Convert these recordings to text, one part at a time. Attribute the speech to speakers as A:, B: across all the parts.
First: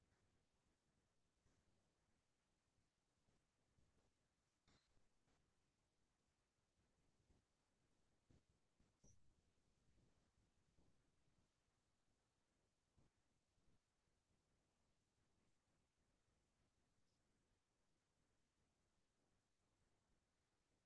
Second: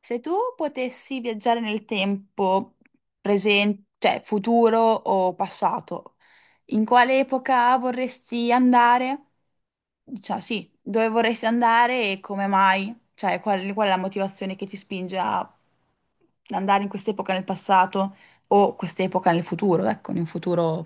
A: Se tu potessi viaggiare nel tempo, presente, cioè futuro o passato, in quale epoca vorresti andare? Cioè, sì, dove vorresti andare e come mai? Cioè, qual è la motivazione che ti spinge a andare in quest'epoca nel passato o quest'epoca nel futuro, ecco, in un futuro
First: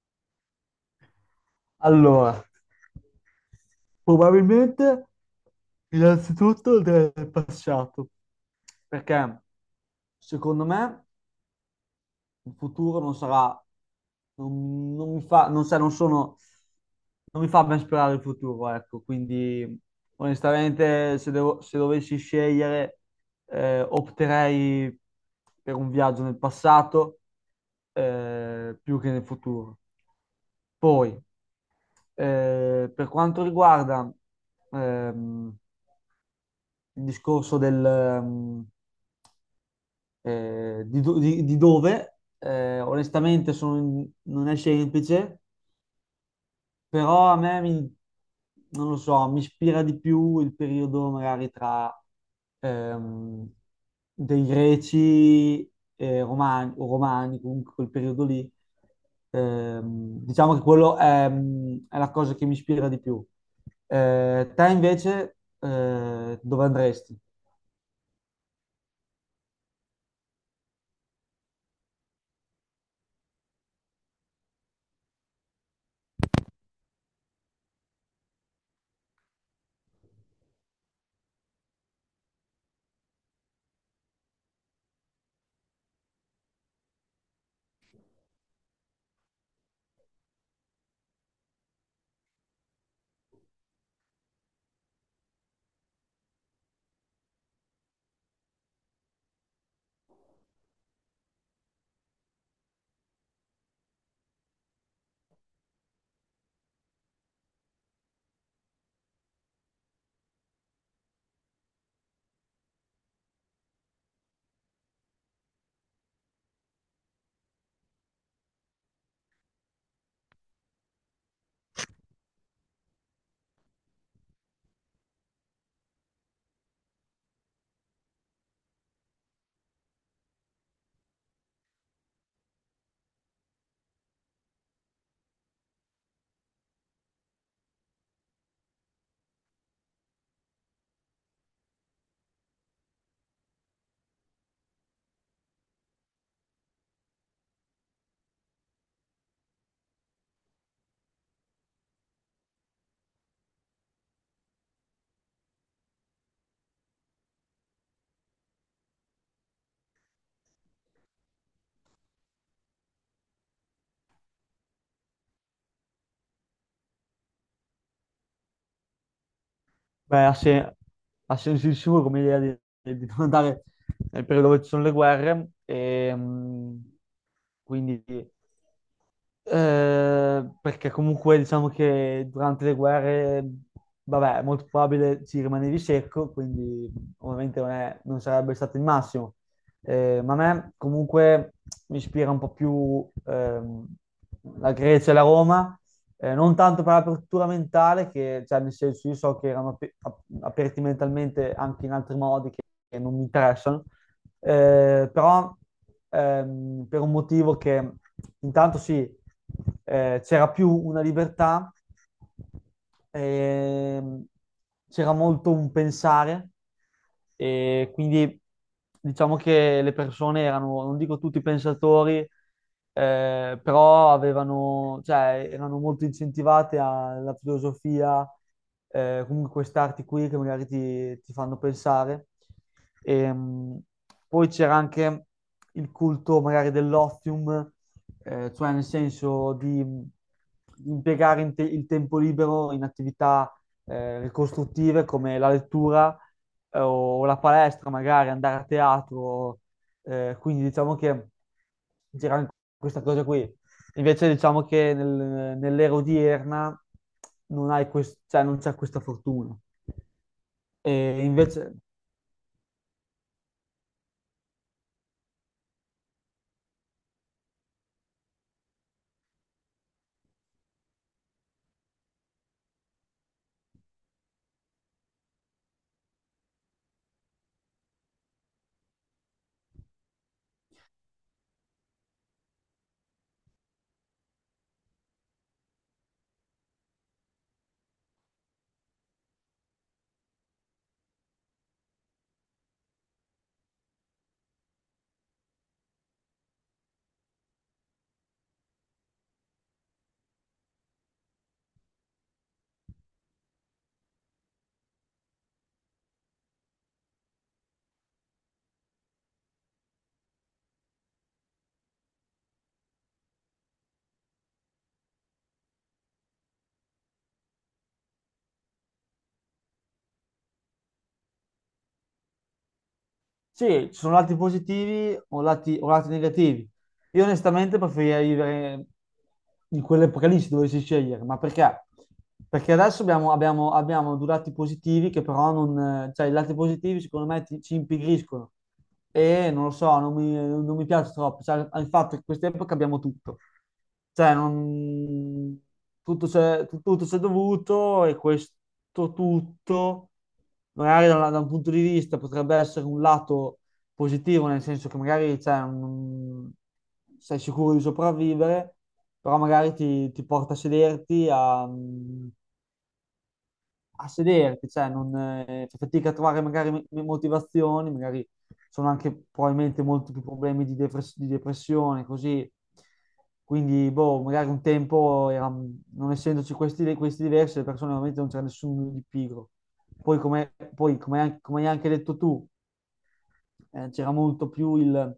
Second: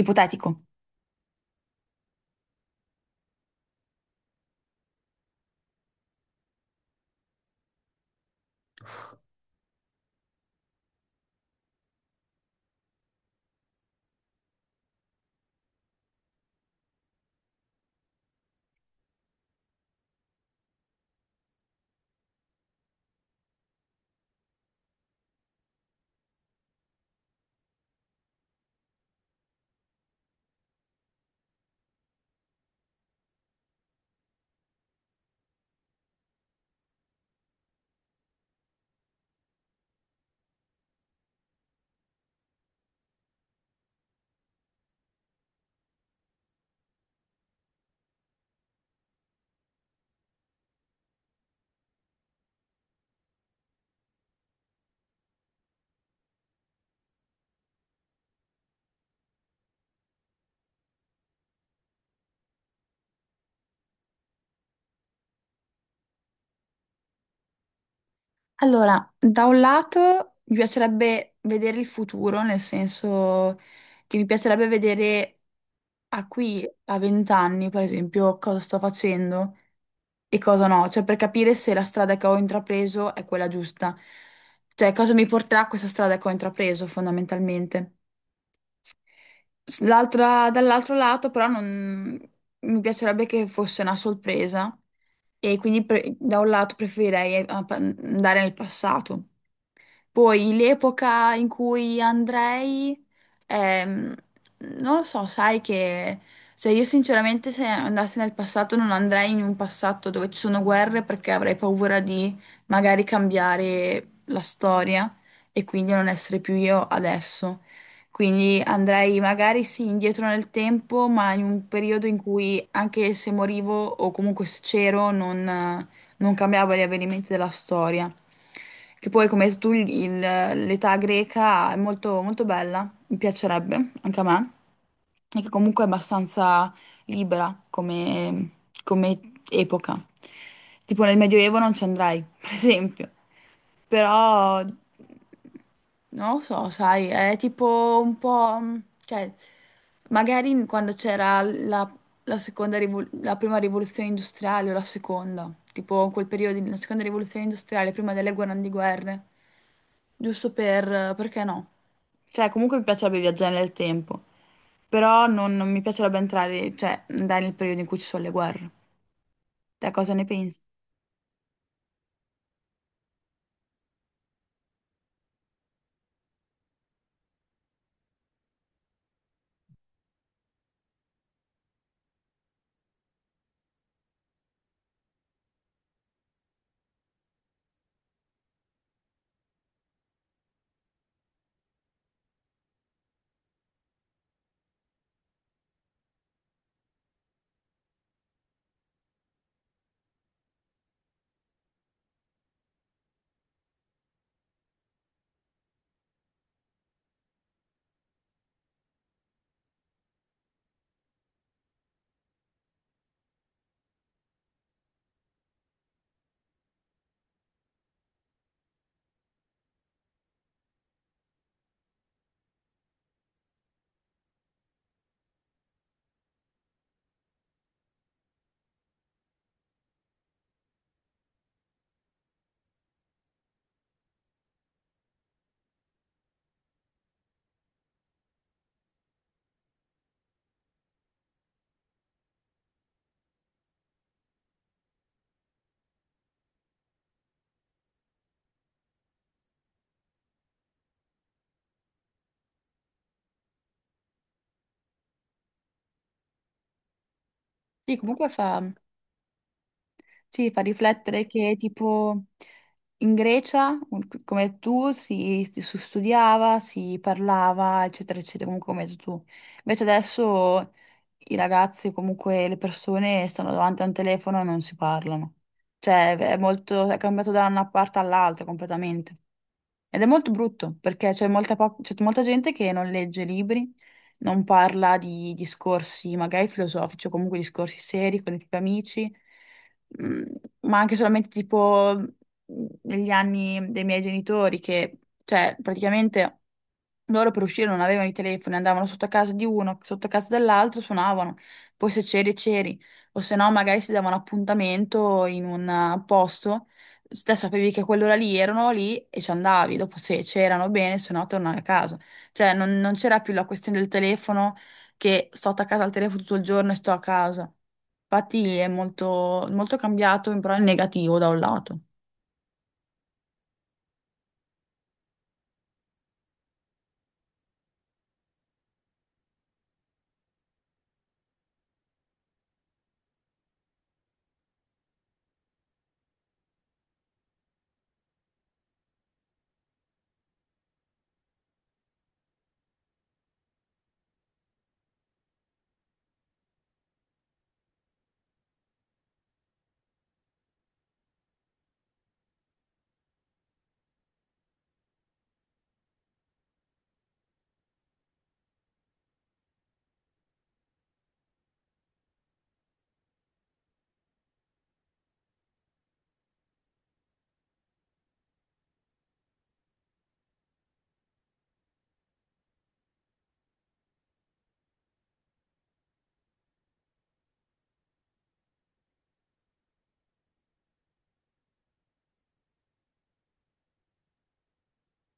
A: ipotetico?
B: Allora, probabilmente innanzitutto del passato, perché secondo me il futuro non sarà, non, non mi fa, non, sa- non sono, non mi fa ben sperare il futuro, ecco, quindi onestamente se dovessi scegliere opterei per un viaggio nel passato, più che nel futuro. Poi, per quanto riguarda ehm, il discorso del, di, do- di dove, onestamente non è semplice. Però non lo so, mi ispira di più il periodo magari tra ehm, dei greci e romani, o romani, comunque quel periodo lì. Diciamo che quello è, è la cosa che mi ispira di più. Te invece, dove andresti?
A: Allora, da un lato mi piacerebbe vedere il futuro, nel senso che mi piacerebbe vedere a qui, a vent'anni, per esempio, cosa sto facendo e cosa no, cioè per capire se la strada che ho intrapreso è quella giusta, cioè cosa mi porterà questa strada che ho intrapreso fondamentalmente. Dall'altro lato però non, mi piacerebbe che fosse una sorpresa e quindi da un lato preferirei andare nel passato. Poi l'epoca in cui andrei, ehm, non lo so, sai che, cioè io sinceramente se andassi nel passato non andrei in un passato dove ci sono guerre perché avrei paura di magari cambiare la storia e quindi non essere più io adesso. Quindi andrei magari sì indietro nel tempo, ma in un periodo in cui anche se morivo o comunque se c'ero non cambiava gli avvenimenti della storia. Che poi, come hai detto tu, l'età greca è molto, molto bella, mi piacerebbe anche a me, e che comunque è abbastanza libera come epoca. Tipo nel Medioevo non ci andrai, per esempio. Però non lo so, sai, è tipo un po', cioè, magari quando c'era la prima rivoluzione industriale o la seconda, tipo in quel periodo, la seconda rivoluzione industriale, prima delle grandi guerre, giusto perché no? Cioè, comunque mi piacerebbe viaggiare nel tempo, però non mi piacerebbe entrare, cioè, andare nel periodo in cui ci sono le guerre. Te cosa ne
B: Beh, ha,
A: pensi?
B: se- Ha senso di sicuro come idea di non andare nel periodo dove ci sono le guerre, quindi. Perché comunque diciamo che durante le guerre, vabbè, è molto probabile ci rimanevi secco, quindi ovviamente non sarebbe stato il massimo. Ma a me comunque mi ispira un po' più la Grecia e la Roma, non tanto per l'apertura mentale, che cioè, nel senso io so che erano aperti mentalmente anche in altri modi che non mi interessano, però per un motivo che intanto sì, c'era più una libertà, ehm, c'era molto un pensare e quindi diciamo che le persone erano, non dico tutti pensatori, però avevano, cioè, erano molto incentivate alla filosofia, comunque queste arti qui che magari ti fanno pensare. Ehm, Poi c'era anche il culto magari dell'ozium, cioè nel senso di il tempo libero in attività ricostruttive come la lettura, o la palestra, magari andare a teatro. Quindi diciamo che c'era anche questa cosa qui. Invece diciamo che nell'era odierna non hai
A: Sì,
B: quest- cioè, non c'è questa fortuna.
A: sì, fa
B: E
A: riflettere che
B: invece
A: tipo in Grecia, come tu, si studiava, si parlava, eccetera, eccetera, comunque come hai detto tu. Invece adesso i ragazzi, comunque le persone stanno davanti a un telefono e non si parlano. Cioè è molto, è cambiato da una parte all'altra completamente. Ed è molto brutto perché c'è molta gente che non legge libri, non parla di discorsi magari filosofici o comunque discorsi seri con i propri amici, mm, ma anche solamente tipo negli anni dei miei genitori che, cioè, praticamente loro per uscire non avevano i telefoni, andavano sotto a casa di uno, sotto a casa dell'altro, suonavano. Poi se c'eri, c'eri. O se no, magari si davano appuntamento in un posto. Te sapevi che a quell'ora lì erano lì e ci andavi. Dopo se c'erano bene, se no tornavi a casa. Cioè, non c'era più la questione del telefono che sto attaccata al telefono tutto il giorno e sto a casa. Infatti è molto, molto cambiato, però in negativo da un lato.
B: sì, ci sono lati positivi o lati negativi. Io onestamente preferirei vivere in quell'epoca lì se dovessi scegliere, ma perché? Perché adesso abbiamo due lati positivi che però non... cioè i lati positivi secondo me ci impigriscono e non lo so, non mi piace troppo, cioè il fatto che in quest'epoca abbiamo tutto, cioè non... tutto c'è, tutto c'è dovuto e questo tutto magari da un punto di vista potrebbe essere un lato positivo, nel senso che magari cioè, non- sei sicuro di sopravvivere, però magari ti porta a sederti, a sederti, cioè non, fai fatica a trovare magari motivazioni, magari sono anche probabilmente molti più problemi di, depressione, così. Quindi, boh, magari un tempo, non essendoci questi, questi diversi, le persone veramente non c'era nessuno di pigro. Come hai anche detto tu, c'era molto più il...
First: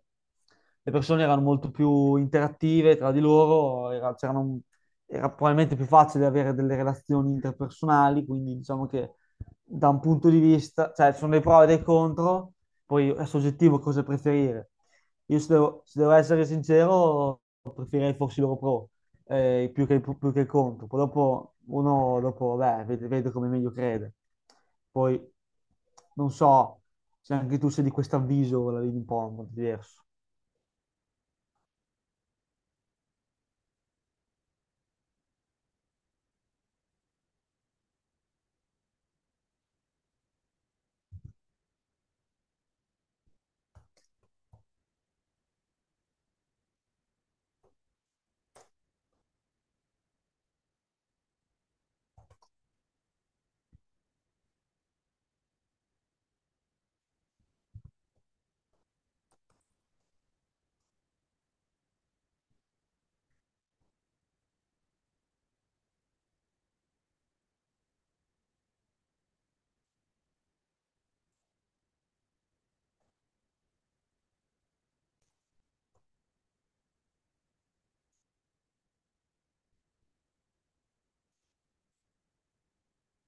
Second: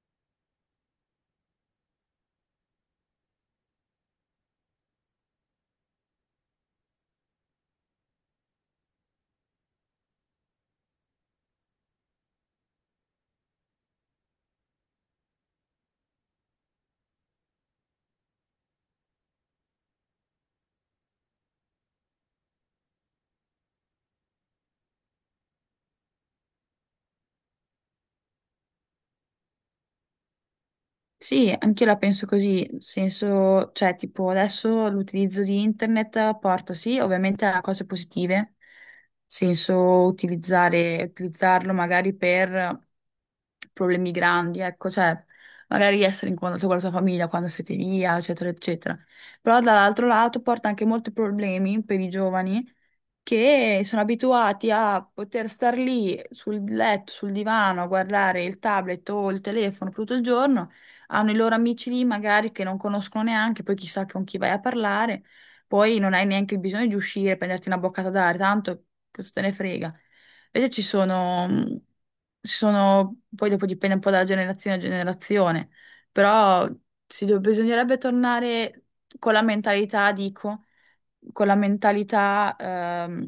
B: le persone erano molto più interattive tra di loro, era probabilmente più facile avere delle relazioni interpersonali, quindi diciamo che da un punto di vista, cioè ci sono dei pro e dei contro, poi è soggettivo cosa preferire. Io se devo essere sincero, preferirei fossi loro pro, più più che contro. Poi dopo uno dopo, beh, vede come meglio crede. Poi non so se anche tu sei di questo avviso, la vedi un po' in modo diverso.
A: Sì, anch'io la penso così, nel senso, cioè, tipo, adesso l'utilizzo di internet porta sì, ovviamente a cose positive, nel senso utilizzarlo magari per problemi grandi, ecco, cioè, magari essere in contatto con la tua famiglia quando siete via, eccetera, eccetera. Però dall'altro lato porta anche molti problemi per i giovani, che sono abituati a poter star lì sul letto, sul divano, a guardare il tablet o il telefono per tutto il giorno, hanno i loro amici lì magari che non conoscono neanche, poi chissà con chi vai a parlare, poi non hai neanche il bisogno di uscire, prenderti una boccata d'aria, tanto cosa te ne frega. Invece ci sono, poi dopo dipende un po' dalla generazione a generazione, però bisognerebbe tornare con la mentalità, dico con la mentalità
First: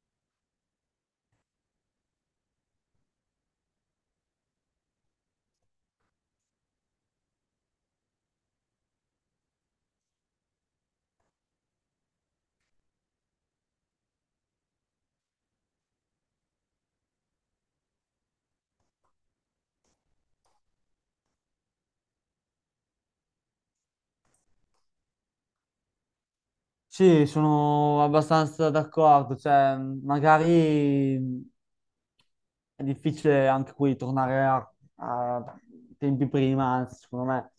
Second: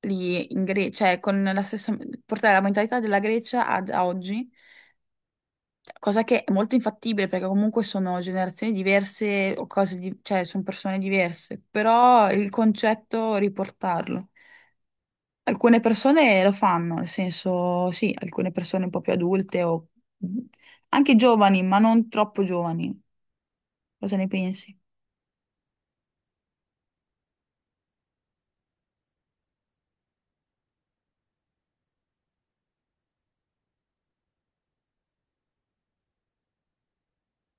A: lì in Grecia, cioè con la stessa, portare la mentalità della Grecia ad a oggi, cosa che è molto infattibile perché comunque sono generazioni diverse o cioè sono persone diverse, però il concetto riportarlo. Alcune persone lo fanno, nel senso, sì, alcune persone un po' più adulte o anche giovani, ma non troppo giovani. Cosa ne pensi?
B: Sì, sono abbastanza d'accordo, cioè magari è difficile anche qui tornare a tempi prima, anzi, secondo me,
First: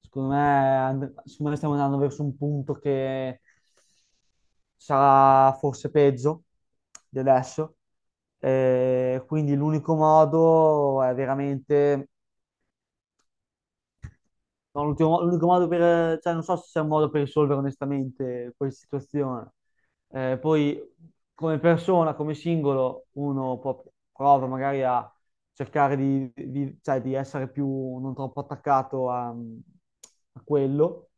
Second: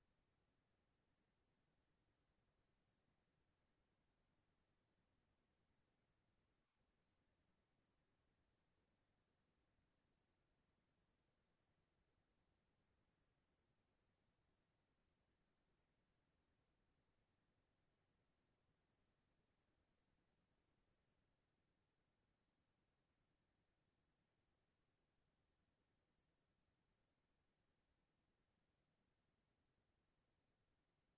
B: secondo me, and- secondo me stiamo andando verso un punto che sarà forse peggio di adesso. Quindi l'unico modo è veramente, no, l'unico modo per, cioè non so se c'è un modo per risolvere onestamente questa situazione. Poi come persona, come singolo, prova magari a cercare cioè, di essere più non troppo attaccato a, a quello,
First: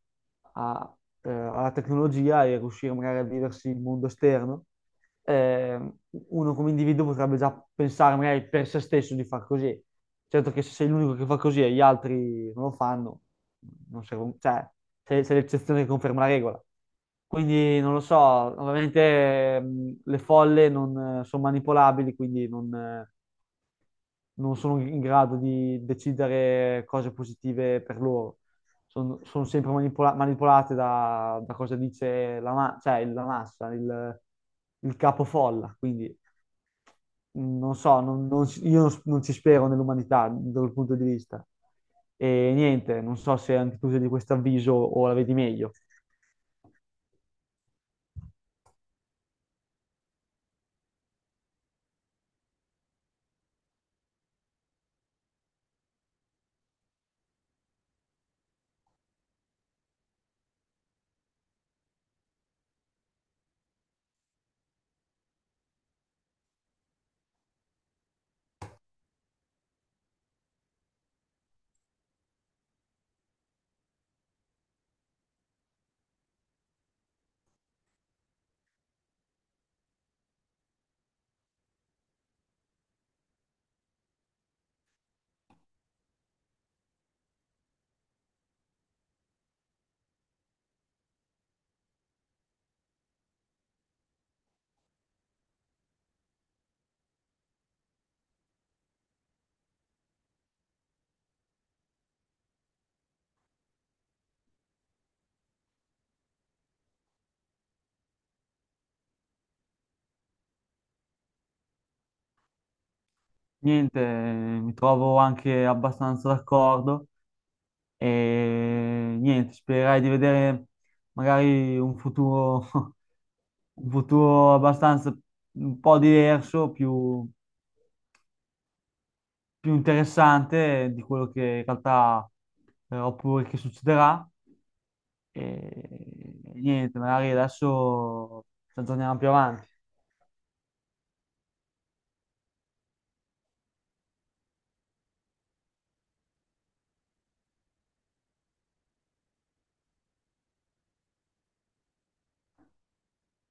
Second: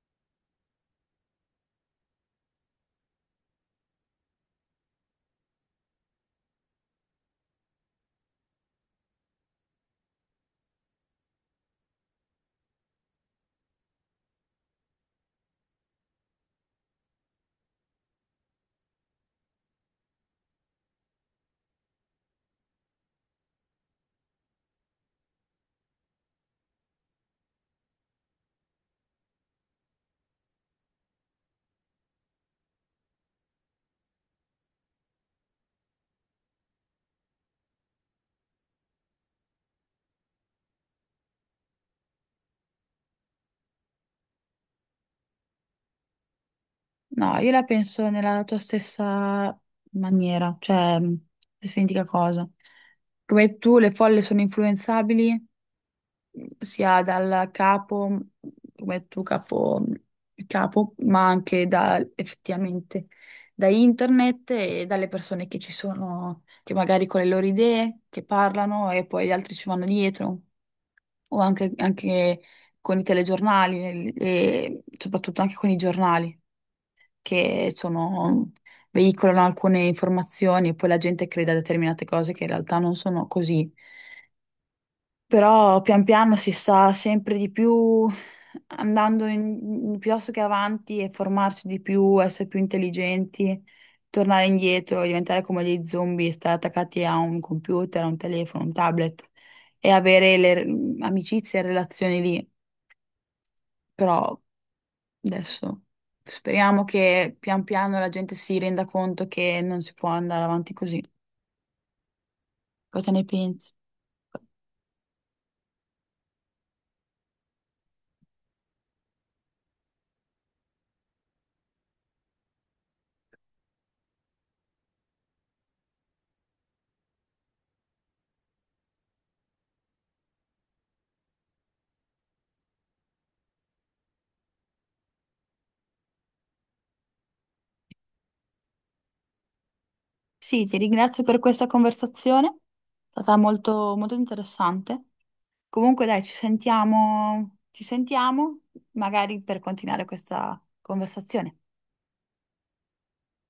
B: a- alla tecnologia e riuscire magari a viversi il mondo esterno, eh, uno come individuo potrebbe già pensare magari per se stesso di far così. Certo che se sei l'unico che fa così e gli altri non lo fanno, non serve, cioè, sei l'eccezione che conferma la regola. Quindi non lo so, ovviamente le folle non sono manipolabili, quindi non, non sono in grado di decidere cose positive per loro. Sono sempre manipolate da, da cosa dice cioè, la massa, il capofolla. Quindi non so, io non ci spero nell'umanità da quel punto di vista. E niente, non so se anche tu sei di questo avviso o la vedi meglio.
A: No, io la penso nella tua stessa maniera, cioè stessa identica cosa. Come tu, le folle sono influenzabili sia dal capo, come tu capo, il capo, ma anche da, effettivamente da internet e dalle persone che ci sono, che magari con le loro idee, che parlano e poi gli altri ci vanno dietro, o anche con i telegiornali e soprattutto anche con i giornali che sono- veicolano alcune informazioni e poi la gente crede a determinate cose che in realtà non sono così. Però pian piano si sta sempre di più piuttosto che avanti e formarsi di più, essere più intelligenti, tornare indietro, diventare come dei zombie, stare attaccati a un computer, a un telefono, un tablet e avere amicizie e relazioni lì. Però adesso speriamo che pian piano la gente si renda conto che non si può andare avanti così. Cosa ne pensi?
B: Niente, mi trovo anche abbastanza d'accordo e niente, spererei di vedere magari un futuro, un futuro abbastanza un po' diverso, più, più interessante di quello che in realtà oppure che succederà. E niente, magari adesso ci aggiorniamo più avanti.
A: Sì, ti ringrazio per questa conversazione, è stata molto, molto interessante. Comunque dai, ci sentiamo magari per continuare questa conversazione.